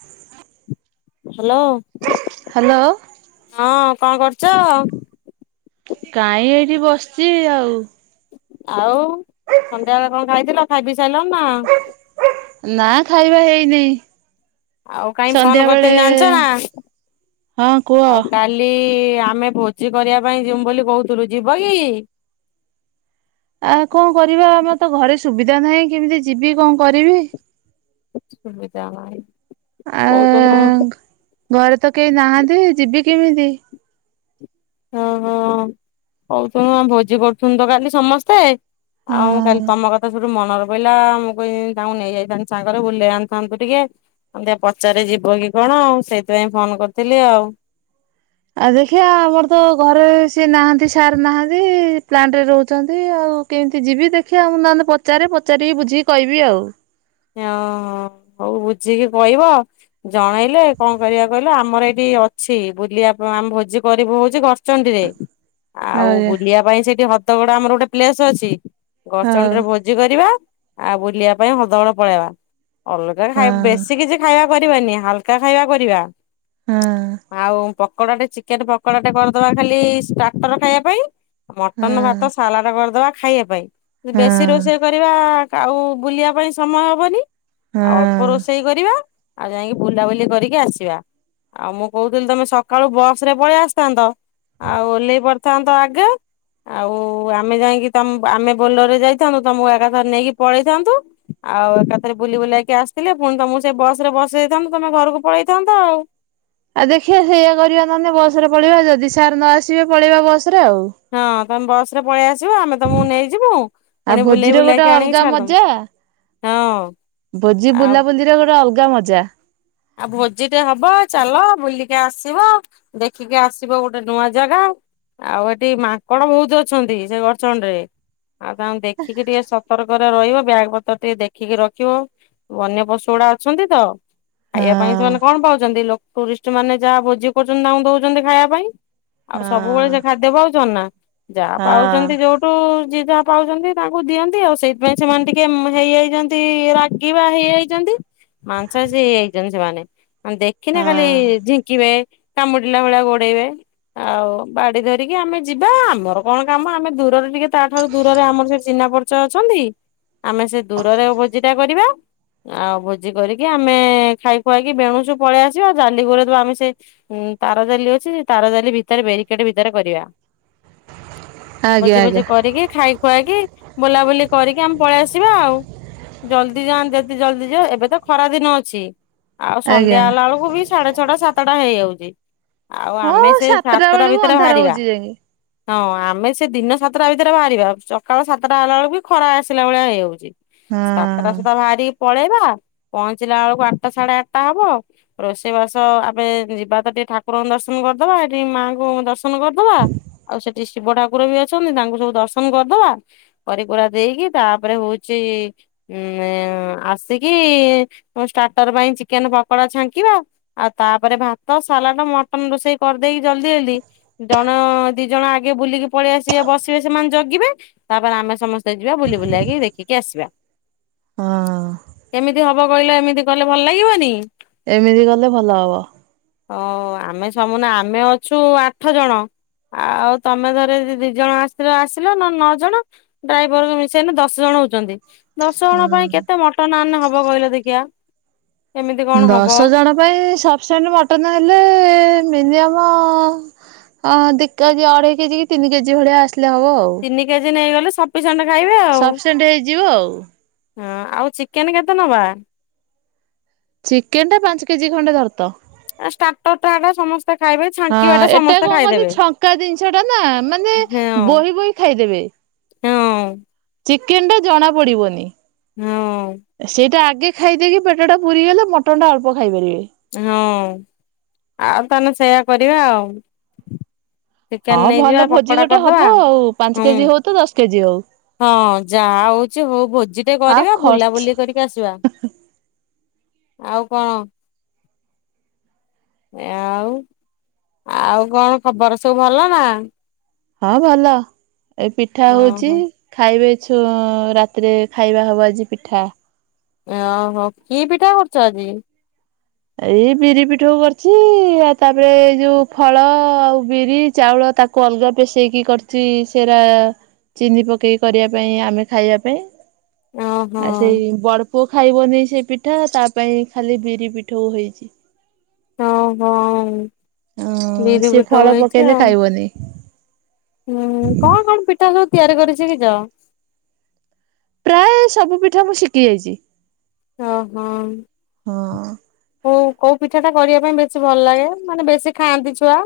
ହଁ hello hello ହଁ କଣ କରୁଛ? କାହିଁ ଏଇଠି ବସିଛି ଆଉ। ଆଉ ଥଣ୍ଡା ବେଳେ କଣ ଖାଇଥିଲ ଖାଇ ପିଇ ସାଇିଲ ନା ନା ଖାଇବା ହେଇନି। ଆଉ କାହିଁ ଫୋନ ସନ୍ଧ୍ୟା ବେଳେ କରିଥିଲି ଜାଣିଛ ନା ହଁ କୁହ ଲି ଆମେ ଭୋଜି କରିବା ପାଇଁ ଯମୁ ବୋଲି କହୁଥିଲୁ ଯିବ କି? ଆ କଣ କରିବା ଆମର ତ ଘରେ ସୁବିଧା ନାହିଁ କେମିତି ଯିବି କଣ କରିବି? ସୁବିଧା ନାଇ ଆ କୋଉ ଦିନୁ ଘରେ ତ କେହି ନାହାନ୍ତି ଯିବି କେମିତି? ଓହୋ କହୁଥିଲୁ ଆ ଭୋଜି କରୁଥିନୁ ତ କାଲି ସମସ୍ତେ ଆଉ ମୁଁ କାଲି ହଁ। ତମ କଥା ସଠୁ ମନ ର କହିଲା ମୁଁ କି ତାଙ୍କୁ ନେଇଯାଇଥାନ୍ତି ସାଙ୍ଗରେ ବୁଲେଇ ଆଣିଥାନ୍ତୁ ଟିକେ ଉଁ ଦେଆ ପଚାରେ ଯିବ କି କଣ ଆଉ ସେଇଥିପାଇଁ ଫୋନ୍ କରିଥିଲି ଆଉ। ଆ ଦେଖିବା ଆମର ତ ଘରେ ସିଏ ନାହାନ୍ତି ସାର୍ ନାହାନ୍ତି ପ୍ଲାଣ୍ଟ୍ ରେ ରହୁଛନ୍ତି ଆଉ କେନ୍ତି ଯିବି ଦେଖିଆ ମୁଁ ନହେନେ ପଚାରେ ପଚାରିକି ବୁଝିକି କହିବି ଆଉ। ଇଁଅ ହଁ ହଉ ବୁଝିକି କହିବ। ଜଣେଇଲେ କଁ କରିବା କହିଲ ଆମର ଏଇଠି ଅଛି ବୁଲିବା ଆମେ ଭୋଜି କରିବୁ ହୋଉଚି ଘସ୍ ଚଣ୍ଡୀରେ। ଆଉ ଆଜ୍ଞା ବୁଲିବା ପାଇଁ ସେଇଠି ହଦଗଡ଼ ଆମର ଓଟେ ପ୍ଲେସ୍ ଅଛି ହଉ ଗଡ଼ଚଣ୍ଡୀରେ ଭୋ ଜି କରିବା ଆ ବୁଲିବା ପାଇଁ ହଦଗଡ଼ ପଳେଇବା ଅଲଗା ହଁ ଖାଇ ବେଶୀ କିଛି ଖାଇବା କରିବାନି ହାଲକା ଖାଇବା କରିବା। ହଁ। ଆଉ ପକୋଡ଼ାଟେ ଚିକେନ୍ ପକୋଡ଼ାଟେ କରିଦବା ଖାଲି ଷ୍ଟାଟର୍ ଖାଇବା ପାଇଁ। ମଟନ୍ ଭାତ ହଁ ସାଲାଟ କରିଦବା ଖାଇବା ପାଇଁ ହଁ ବେଶୀ ରୋ ହଁ। ଚେ କରିବା କା ଆଉ ବୁଲିବା ପାଇଁ ସମୟ ହବନି ଆ ଅଳ୍ ଓ ହଁ। ରୋଷେଇ କରିବା ଆଉ ଯାଇଁକି ବୁଲାବୁଲି କରିକି ଆସିବା। ଆଉ ମୁଁ କହୁଥିଲି ତମେ ସକାଳୁ ବସ୍ ରେ ପଳିଆସିଥାନ୍ତ। ଆଉ ଓହ୍ଲେଇ ପଡ଼ିଥାନ୍ତ ଆଗେ‌ ଆଉ ଆମେ ଯାଇଁକି ତମ୍ ଆମେ ବୋଲରରେ ଯାଇଥାନ୍ତୁ ତମୁକୁ ଆକାଥରେ ନେଇକି ପଳେଇଥାନ୍ତୁ। ଆଉ ଏକାଥରେ ବୁଲି ବୁଲାକି ଆସିଥିଲେ ପୁଣି ତମୁକୁ ସେ ବସ୍ ରେ ବସେଇ ଦେଇଥାନ୍ତୁ ତମେ ଘରୁକୁ ପଳେଇଥାନ୍ତ ଆଉ। ଆ ଦେଖିଆ ସେଇଆ କରିବା ନହେନେ ବୂସ ରେ ପଳେଇବା ଯଦି ସାର୍ ନ ଆସିବେ ପଳେଇବା ବସ୍ ରେ ଆଉ। ହଁ। ତମେ ବସ୍ ରେ ପଳିଆସିବ ଆମେ ତମୁକୁ ନେଇଯିମୁ ଆଉ ପୁଣି ଭୋଜିର ବୁଲେଇ ଗୋଟେ ବୁଲାକି ଅଲଗା ଆଣିକି ମଜା ଛାଡ଼ିଦୋମୁ। ଭୋଜି ଆଉ ବୁଲାବୁଲିର ଗୋଟେ ଅଲଗା ମଜା। ଆ ଭୋଜିଟେ ହବ ଚାଲ ବୁଲିକି ଆସିବ। ଦେଖିକି ଆସିବ ଗୋଟେ ନୂଆ ଜାଗା। ଆଉ ହେଠି ମାଙ୍କଡ଼ ବୋହୁତ ଅଛନ୍ତି ସେ ଗଡ଼ଚଣ୍ଡୀରେ ଆଉ ତାଙ୍କୁ ଦେଖିକି ଟିକେ ସ ସତର୍କରେ ରହିବ ବ୍ୟାଗ୍ ପତ୍ର ଟିକେ ଦେଖିକି ରଖିବ ବନ୍ୟ ପଶୁ ଉଡ଼ା ଅଛନ୍ତି ତ। ହଁ ଖାଇବା ପାଇଁ ସେମାନେ କଣ ପାଉଚନ୍ତି ଲୋ ଟୁରିଷ୍ଟମାନେ ଯାହା ଭୋଜି କରୁଚନ୍ତି ତାଙ୍କୁ ଦୋଉଚନ୍ତି ଖାଇବା ପାଇଁ। ଆଉ ହଁ ସବୁବେଳେ ସେ ଖାଦ୍ୟ ପାଉଚନ୍ତି ନାଁ ଯାହା ହଁ ପାଉଛନ୍ତି ଯୋଉ ଟୁ ଯିଏ ଯାହା ପାଉଚନ୍ତି ତାଙ୍କୁ ଦିଅନ୍ତି ଆଉ ସେଇଥିପାଇଁ ସେମାନେ ଟିକେ ହେଇଯାଇଚନ୍ତି ରାଗିବା ହେଇଯାଇ ଚନ୍ତି ମାଂସାଶୀ ହେଇଆଚନ୍ତି ସେମାନେ ଅଁ ଦେଖିନେ ଖାଲି ହଁ ଝି କିବେ କାମୁଡ଼ିଲା ଭଳିଆ ଗୋଡ଼େଇବେ ଆଉ ବାଡ଼ି ଧରିକି ଆମେ ଯିବା ଆମର କଣ କାମ ଆମେ ଦୂରରେ ଟିକେ ତାଠାରୁ ଦୂରରେ ଆମର ସେଠି ଚିହ୍ନା ପରିଚ ଅଛନ୍ତି। ଆମେ ସେ ଦୂରରେ ଭୋଜିଟା କରିବା ଆଉ ଭୋଜି କରିକି ଆମେ ଖାଇ ଖୁଆକି ବେଣୁଶୁ ପଳେଇ ଆସିବା ଆଉ ଜାଲି ଘୋରେଇ ଦବା ଆମେ ସେ ଉଁ ତାର ଜାଲି ଅଛି ସେ ତାର ଜାଲି ଭିତରେ ବେରିକେଟ୍ ଭିତରେ କରିବା। ଆଜ୍ଞା ଭୋଜି ଆଜ୍ଞା ଭୋଜି କରିକି ଖାଇ ଖୁଆକି ବୋଲାବୁଲି କରିକି ଆମେ ପଳିଆସିବା ଆଉ। ଜଲ୍ଦି ଯାଆନ୍ ଯେଦି ଜଲ୍ଦି ଯିବ ଏବେ ତ ଖରା ଦିନ ଅଛି। ଆଉ ସନ୍ଧ୍ୟା ଆଜ୍ଞା। ହେଲା ଅଳୁକୁ ବି ସାଢ଼େ ଛଅଟା ସାତଟା ହେଇଯାଉଚି। ଆଉ ଆମେ ହଁ ସେ ସାତଟା ବେଳକୁ ଭିତରେ ଅନ୍ଧାର ଭାରିବା। ହଉଛି ଯାଇକି ହଁ ଆମେ ସେ ଦିନ ସାତଟା ଭିତରେ ବାହାରିବା ଚକାଳ ସାତଟା ହେଲା ଅଳୁକୁ ଖରା ଆସିଲା ଭଳିଆ ହେଇଯାଉଚି। ସାତଟା ହଁ ସୁଦ୍ଧା ଭାରିକି ପଳେଇବା ପହଞ୍ଚିଲା ଅଳୁକୁ ଆଠଟା ସାଢ଼େ ଆଠଟା ହବ। ରୋଷେଇ ବାସ ଆମେ ଯିବା ତ ଟିକେ ଠାକୁରଙ୍କୁ ଦର୍ଶନ କରିଦବା ହେଠି ମାଆଙ୍କୁ ଦର୍ଶ ହନ କରିଦବା ଆଉ ସେଠି ଶିବ ଠାକୁର ବି ଅଛନ୍ତି ତାଙ୍କୁ ସବୁ ଦର୍ଶନ କରିଦବା। କରିକୁରା ଦେଇକି ତାପରେ ହୋଉଚି ଉଁ ନେ ଆସିକି ଉଁ ଷ୍ଟା ଟର ପାଇଁ ଚିକେନ୍ ପକଡ଼ା ଛାଙ୍କିବା ଆଉ ତାପରେ ଭାତ ସାଲାଡ ମ ଟନ୍ ରୋଷେଇ କରିଦେଇକି ଜଲ୍ଦି ଜଲ୍ଦି ଜଣ ଦି ଜଣ ଆଗେ ବୁଲିକି ପଳିଆସିବେ ବସିବେ ସେମାନେ ଜଗିବେ ତାପରେ ଆମେ ସମସ୍ତେ ଯିବା ବୁଲି ବୁଲାକି ଦେଖିକି ଆସିବା। ହଁ। କେମିତି ହବ କହିଲ ଏମିତି କଲେ ଭଲ ଲାଗିବନି? ଏମିତି କଲେ ଭଲ ହବ। ଓ ଆମେ ସମୁନା, ଆମେ ଅଛୁ ଆଠ ଜଣ। ଆଉ ତମେ ଧର ଦି ଜଣ ଆସିଲ ଆସିଲ ନ ନଅ ଜଣ। ଡ୍ରାଇଭରକୁ ମିଶାଇଲେ ଦଶ ଜଣ ହଉଛନ୍ତି, ଦଶ ଜଣ ପାଇଁ ହଁ। କେତେ ମଟନ ଆଣିନେ ହବ କହିଲ ଦେଖିଆ? କେମିତି କଣ ହବ ଦଶ ଜଣ ପାଇଁ ସଫିସେଣ୍ଟ ମଟନ ହେଲେ ଏ ଏ ମିନିଅମ ହଁ, ଦି କେଜି, ଅଢେଇ କେଜି କି ତିନି କେଜି ଭଳିଆ ଆସିଲେ ହବ ଆଉ। ତିନି କେଜି ନେଇଗଲେ ସଫିସେଣ୍ଟ ଖାଇବେ ଆଉ। ସଫିସିଏଣ୍ଟ ହେଇଯିବ ଆଉ। ହଁ, ଆଉ ଚିକେନ କେତେ ନବା? ଚିକେନ ଟା ପାଞ୍ଚ କେଜି ଖଣ୍ଡେ ଧରି ଥା। ଆ ଷ୍ଟାର୍ଟର ଟା ସମସ୍ତେ ଖାଇବେ ହଁ, ଛାଙ୍କିବା ଟା ଏଟା ସମସ୍ତେ କଣ କନ୍ତି ଖାଇଦେବେ ଛଙ୍କା ଜିନିଷ ଟା ନା, ମାନେ ହଁ ବୋହି ବୋହି ଖାଇଦେବେ। ହଁ ଚିକେନ ଟା ଜଣା ପଡିବନି, ହଁ ସେଇଟା ଆଗେ ଖାଇ ଦେଇକି ପେଟଟା ପୁରିଗଲେ ମଟନ୍ ଟା ଅଳ୍ପ ଖାଇପାରିବେ। ହଁ, ଆଉ ତାହେନେ ସେୟା କରିବା ଆଉ। ଚିକେନ ହଁ ଭଲ ନେଇଯିବା ଭୋଜି ପକୋଡା ଗୋଟେ କରିଦବା ହବ ଆଉ, ପାଞ୍ଚ ହୁଁ କେଜି ହଉ ତ ଦଶ କେଜି ହଉ। ହଁ ଯାହା ହଉଛି ହଉ, ଭୋଜି ଟେ ଆଉ କରିବା, ଖର୍ଚ୍ଚ ବୁଲାବୁଲି କରିକି ଆସିବା। ଆଉ କଣ? ଆଉ, ଆଉ କଣ ଖବର ସବୁ ଭଲ ନା? ହଁ ଭଲ, ଏଇ ପିଠା ହଉଛି। ଓହୋ ଖାଇବେ ଛୁ ରାତିରେ ଖାଇବା ହବ ଆଜି ପିଠା। ଓହୋ, କି ପିଠା କରୁଛ ଆଜି? ଏ ଏଇ ବିରି ପିଠଉ କରୁଛି ଆଉ, ତାପରେ ଏଇ ଯୋଉ ଫଳ ଆଉ ବିରି ଚାଉଳ ତାକୁ ଅଲଗା ପେସେଇକି କରିଚି ସେରା ଚିନି ପକେଇକି କରିବା ପାଇଁ, ଆମେ ଖାଇବା ପାଇଁ। ଓହୋ ଆଉ ସେଇ ବଡପୁଅ ଖାଇବନି ସେଇ ପିଠା, ତା ପାଇଁ ଖାଲି ବିରି ପିଠା। ପିଠୋଉ ହେଇଚି। ଓହୋ, ବିରି ପିଠଉ ହେଇଚି ଆଉ। ବନି ହୁଁ, କଣ କଣ ପିଠା ସବୁ ତିଆରି କରି ସିକିଛ? ପ୍ରାୟ ସବୁ ପିଠା ମୁଁ ଶିଖି ଯାଇଛି। ଓହୋ। ହଁ ହଉ, କୋଉ ପିଠା ଟା କରିବା ପାଇଁ ବେଶୀ ଭଲ ଲାଗେ, ମାନେ ବେଶୀ ଖାଆନ୍ତି ଛୁଆ?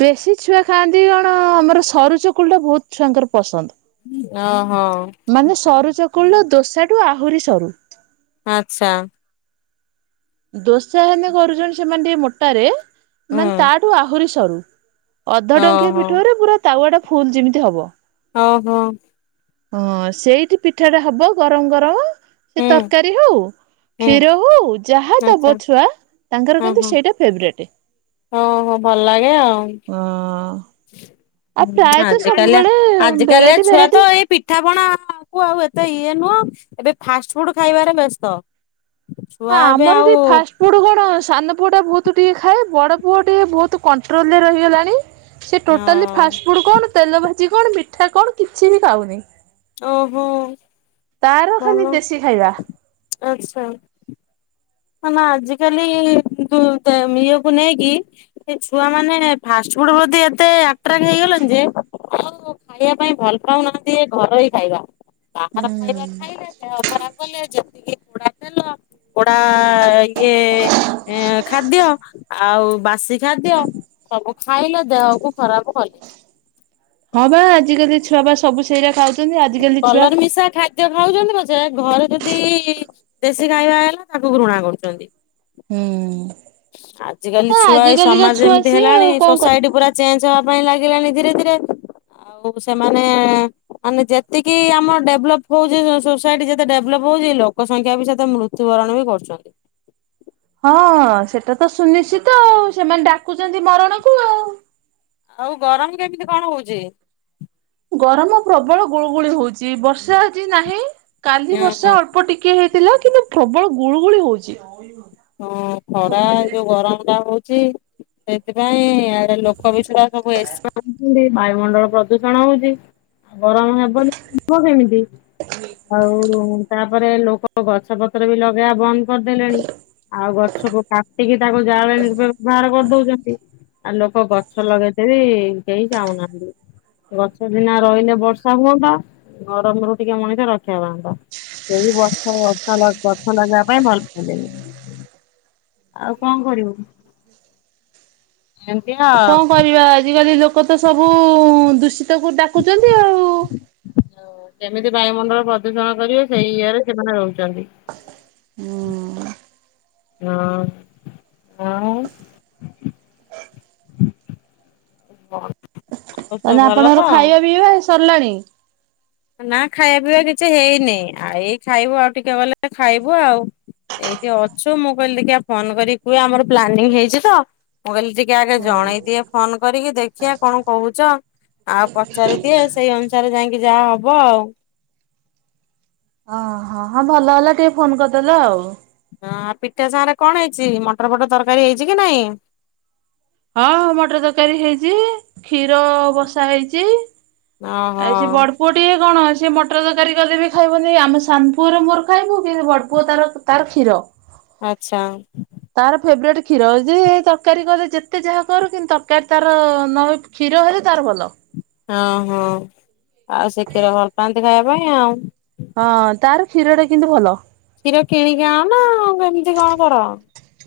ବେଶୀ ଛୁଆ ଖାଆନ୍ତି କଣ, ଆମର ସରୁ ଚକୁଳି ଟା ବହୁତ ଛୁଆଙ୍କର ପସନ୍ଦ। ଓହୋ। ମାନେ ସରୁ ଚକୁଳି ଟା, ଦୋସାଠୁ ଆହୁରି ସରୁ। ଆଛା। ଦୋସାହେନେ କରୁଛନ୍ତି ସେମାନେ ଟିକେ ମୋଟାରେ, ହୁଁ ମାନେ ତାଠୁ ଆହୁରି ସରୁ। ଅଧ ଡ଼ଙ୍କିଏ ଓହୋ ପିଠଉରେ ପୁରା ତାୱା ଟା ଫୁଲ ଯେମିତି ହବ। ଓହୋ। ହଁ, ସେଇଠି ପିଠାଟା ହବ ଗରମ ଗରମ, ସେ ହୁଁ ତରକାରୀ ହଉ ହୁଁ କ୍ଷୀର ହଉ, ଯାହା ଦବ ଆଚ୍ଛା ଛୁଆ, ତାଙ୍କର ହଁ କିନ୍ତୁ ହଁ ସେଇଟା ଫେବରାଇଟ। [inaudible] ହଁ ହଁ ଭଲ ଲାଗେ ଆଉ। ଆଉ ହୁଁ, ପ୍ରାୟତଃ ଆଜିକାଲିଆ, ସବୁବେଳେ ଆଜି କାଲିଆ ଭେରାଇଟି ଛୁଆ ଭେରାଇଟି ତ ଏଇ ପି ପିଠାପଣା କୁ ଆଉ ଏତେ ଇଏ ନୁହଁ ଏବେ ଫାଷ୍ଟ ଫୁଡ ଖାଇବାରେ ବ୍ୟସ୍ତ। ଛୁଆ ହଁ, ଏବେ ଆମର ଏଠି ଆଉ ଫାଷ୍ଟ ପୁଅଟୁ କଣ ସାନ ପୁଅଟା ବହୁତ ଟିକେ ଖାଏ, ବଡ଼ ପୁଅ ଟିକେ ବହୁତ କଣ୍ଟ୍ରୋଲରେ ରହିଗଲାଣି। ସେ ଅ ଟୋଟାଲି ଫାଷ୍ଟ ଫୁଡ କଣ, ତେଲ ଭାଜି କଣ, ମିଠା କଣ, କିଛି ବି ଖାଉନି। ଓହୋ। ତାର ଭଲ ଖାଲି ଦେଶୀ ଖାଇବା। ଆଚ୍ଛା ନା ନା ଆଜିକାଲି ଇଏକୁ ନେଇକି ଏ ଛୁଆ ମାନେ ଫାଷ୍ଟ ଫୁଡ ପ୍ରତି ଏତେ ଆଟ୍ରାକ୍ ହେଇଗଲେଣି ଯେ ଖାଇବା ପାଇଁ ଭଲ ପାଉନାହାନ୍ତି ଏ ଘରୋଇ ଖାଇବା। ବାହାର ହୁଁ ଖାଇବା ଖାଇଲେ ଦେହ ଖରାପ କଲେ ଯେତିକି ପୋଡା ତେଲ ଆ ଇଏ ଖାଦ୍ୟ ଆଉ ବାସି ଖାଦ୍ୟ ସବୁ ଖାଇଲ ଦେହକୁ ଖରାପ କଲେ। ହଁ ବା ଆଜିକାଲି ଛୁଆ ବା ସବୁ ସେଇରା ଖାଉ କଲର ମିଶା ଖା ଦ୍ୟ ଖାଉଛନ୍ତି ପଛେ ଘରେ ଯଦି ଦେଶୀ ଖାଇବା ହେଲା ତାକୁ ଘୃଣା କରୁଛନ୍ତି। ହୁଁ। ଆଜ କାଲି ହଁ ଛୁଆ ଏଇ ଆଜିକାଲିକା ସମାଜ ଛୁଆ ଏମିତି ସିଏ ହେଲାଣି ଆଉ କଣ କରିବ। ସୋସାଇଟି ପୁରା ଚେଞ୍ଜ ହବା ପାଇଁ ଲାଗିଲାଣିି ଧୀରେ ଧୀରେ ଆଉ ସେମାନେ ମାନେ ଯେତିକି ଆମର ଡେଭଲପ ହଉଛି ସୋସାଇଟି ଯେତେ ଡେଭଲପ ହଉଛି ଲୋକ ସଂଖ୍ୟା ବି ସେତେ ମୃତ ମୃତ୍ୟୁବରଣ ବି କରୁଛନ୍ତି। ହଁ ସେଟା ତ ସୁନିଶ୍ଚିତ ଆଉ ସେମାନେ ଡାକୁଛନ୍ତି ମରଣକୁ ଆଉ। ଆଉ ଗରମ କେମିତି କଣ ହଉଛି। ଗରମ ପ୍ରବଳ ଗୁଳୁ ଗୁଳି ହଉଚି ବର୍ଷା ଆଜି ନାହିଁ କାଲି ବର୍ଷା ଅଳ୍ପ ଳ୍ପ ଟିକେ ହେଇଥିଲା କିନ୍ତୁ ପ୍ରବଳ ଗୁଳୁ ଗୁଳି ହଉଛି। [inaudible] ହଁ ଖରା ଯୋଉ ଗରମ ଟା ହଉଛି ସେଥିପାଇଁ ଇଆଡେ ଲୋକ ବିଶ୍ୱାସ ସବୁ [inaudible] ବାୟୁମଣ୍ଡଳ ପ୍ରଦୂଷଣ ହଉଛି। ଗରମ ହେବନି ହେବ କେମିତି ଆଉ ତାପରେ ଲୋକ ତ ଗଛ ପତ୍ର ବି ଲଗେଇବା ବନ୍ଦ କରିଦେଲେଣି। ଆଉ ଗଛକୁ କାଟିକି ତାକୁ ଜାଳେଣି ରୂପେ ବ୍ୟବହାର କରିଦଉଛନ୍ତି। ଆଉ ଲୋକ ଗଛ ଲଗେଇ ଦେଇ ବି କେହି ଚାହୁନାହାନ୍ତି। ଗଛ ସିନା ରହିଲେ ବର୍ଷା ହୁଅନ୍ତା ଗରମ ରୁ ଟିକେ ମଣିଷ ରକ୍ଷା ପାଅନ୍ତା। ସେଇ ବର୍ଷ ଗଛ ଗଛ ଲଗେଇବା ପାଇଁ ଭଲ ପାଇଲେନି। ଆଉ କଣ କରିବୁ ଏମିତି ଆଉ ବା ଆଜିକାଲି ଲୋକ ତ ସବୁ ଦୂଷିତକୁ ଡାକୁଛନ୍ତି ଆଉ ଓ କେମିତି ବାୟୁମଣ୍ଡଳ ପ୍ରଦୂଷଣ କରିବେ ସେଇୟା ରେ ସେମାନେ ରହୁଛନ୍ତି ହୁଁ ହଁ ହଁ ବନ୍ ତାନେ ଆପଣଙ୍କର ଖାଇବା ପିଇବା ସରିଲାଣି ନା ଖାଇବା ପିଇବା କିଛି ହେଇନି ଆ ଏଇ ଖାଇବୁ ଆଉ ଟିକେ ଗଲେ ଖାଇବୁ ଆଉ ଏଇଠି ଅଛୁ ମୁଁ କହିଲି ଟିକେ ଫୋନ କରିକି କୁହେ ଆମର ପ୍ଲାନିଂ ହେଇଛି ତ ମୁଁ କହିଲି ଟିକେ ଆଗେ ହଁ ଜଣେଇଦିଅ ଫୋନ କରିକି ଦେଖିିବା କଣ କହୁଛ ଆଉ ପଚାରିଦିଏ ସେଇ ଅନୁସାରେ ଯାଇକି ଯାହା ହବ ବ ଆଉ ହଁ ହଁ ଭଲ ହେଲା ଟିକେ ଫୋନ କରିଦେଲେ ଆଉ ହଁ ଆ ପିଠା ସାଙ୍ଗ ରେ କଣ ହେଇଛି ମଟର ଫଟର ତରକାରୀ ହେଇଛି କି ନାଇଁ ହଁ ମଟର ତରକାରୀ ହେଇଛି କ୍ଷୀର ବସା ହେଇଛି ଓହୋ ଆଇ ସେ ବଡ ପୁଅ ଟିକେ କଣ ସିଏ ମଟର ତରକାରୀ କଲେ ବି ଖାଇବନି ଆମେ ସାନପୁଅର ମୋର ଖାଇବୁ କି ଭଡପୁଅ ତାର ତାର କ୍ଷୀର ଆଚ୍ଚ୍ଛା ତାର ଫେବରଟ୍ କ୍ଷୀର ଯେ ତରକାରୀ କଲେ ଯେତେ ଯାହା କରୁ କିନ୍ତୁ ତରକାରୀ ତାର ନହ କ୍ଷୀର ହେଲେ ତାର ଭଲ ହଁ ହଁ ଆଉ ସେ କ୍ଷୀର ଭଲ ପାଆନ୍ତି ଖାଇବା ପାଇଁ ଆଉ। ହଁ ତାର କ୍ଷୀରଟା କିନ୍ତୁ ଭଲ। କ୍ଷୀର କିଣିକି ଆଣ ନାଁ କେମିତି କଣ କର?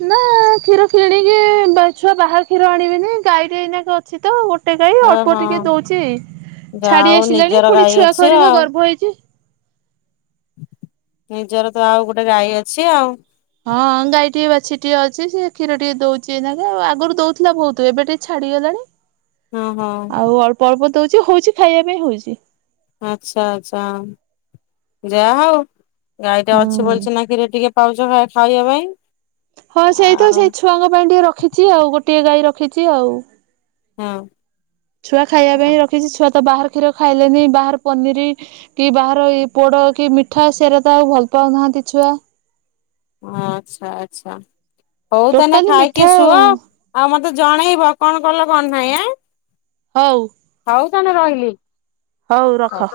ନାଁ କ୍ଷୀର କିଣିକି ବେ ଛୁଆ ବାହାର କ୍ଷୀର ଆଣିବେନି ଗାଈଟି ଏଇନାକେ ଅ ଛି ତ ଗୋଟେ ଗାଈ ଅଳ୍ପ ଓହୋ ଟିକେ ଦଞଉଚି। ଯାହା ଛାଡ଼ି ହଉ ଆସିଲାଣି ନିଜର ଫୁଣି ଗାଈ ଛୁଆ ଅଛି କରିବ ଆଉ। ଗର୍ଭ ହେଇଚି ‌ ନିଜର ତ ଆଉ ଗୋଟେ ଗାଈ ଅଛି ଆଉ। ହଁ ଗାଈ ଟିଏ ବାଛୁରୀ ଟିଏ ଅଛି ସେ କ୍ଷୀର ଟିକେ ଦୋଉଚି ଏନାକେ ଆଗଙରୁ ଦୋଉଥୁଲା ଭୋଉତୁ ଏବେ ଟିକେ ଛାଡ଼ି ଗଲାଣି। ହଁ ହଁ ଆଉ ଅଳ୍ପ ଅଳ୍ପ ଦୋଉଚି ହୋଉଚି ଖାଇବା ପାଇଁ ହୋଉଚି। ଆଚ୍ଛା ଆଚ୍ଛା ଯାହା ହଉ। ଗାଈଟା ଅଛି ହୁଁ ବୋଲଛି ସିନା କ୍ଷୀର ଟିକେ ପାଉଚ ଖା ଖାଇବା ପାଇଁ। ହଁ ସେଇ ତ ଆଉ ସେଇ ଛୁଆଙ୍କ ପାଇଁ ଟିକେ ରଖିଚି ଆଉ ଗୋଟିଏ ଗାଈ ରଖିଚି ଆଉ। ହଁ। ଛୁଆ ଖାଇବା ପାଇଁ ରଖିଚି ଛୁଆ ତ ବାହାର କ୍ଷୀର ଖାଇଲେନି ବାହର ପନିର୍ କି ବାହାର ଏଇ ପୋଡ଼ କି ମିଠା ସେରା ତ ଆଉ ଭଲ ପାଉନାହାନ୍ତି ଛୁଆ। ଅଁ ଆଚ୍ଛା ଆଚ୍ଛା ହଉ ତାନେ ଟୋଟାଲି ଖାଇକି ମିଠା ଶୁଅ। ଆଉ ମତେ ଜଣେଇବ କଣ କଲ କଣ ନାହିଁ ଆଁ? ହଉ। ହଉ ତାନେ ରହିଲି। ହଉ ରଖ।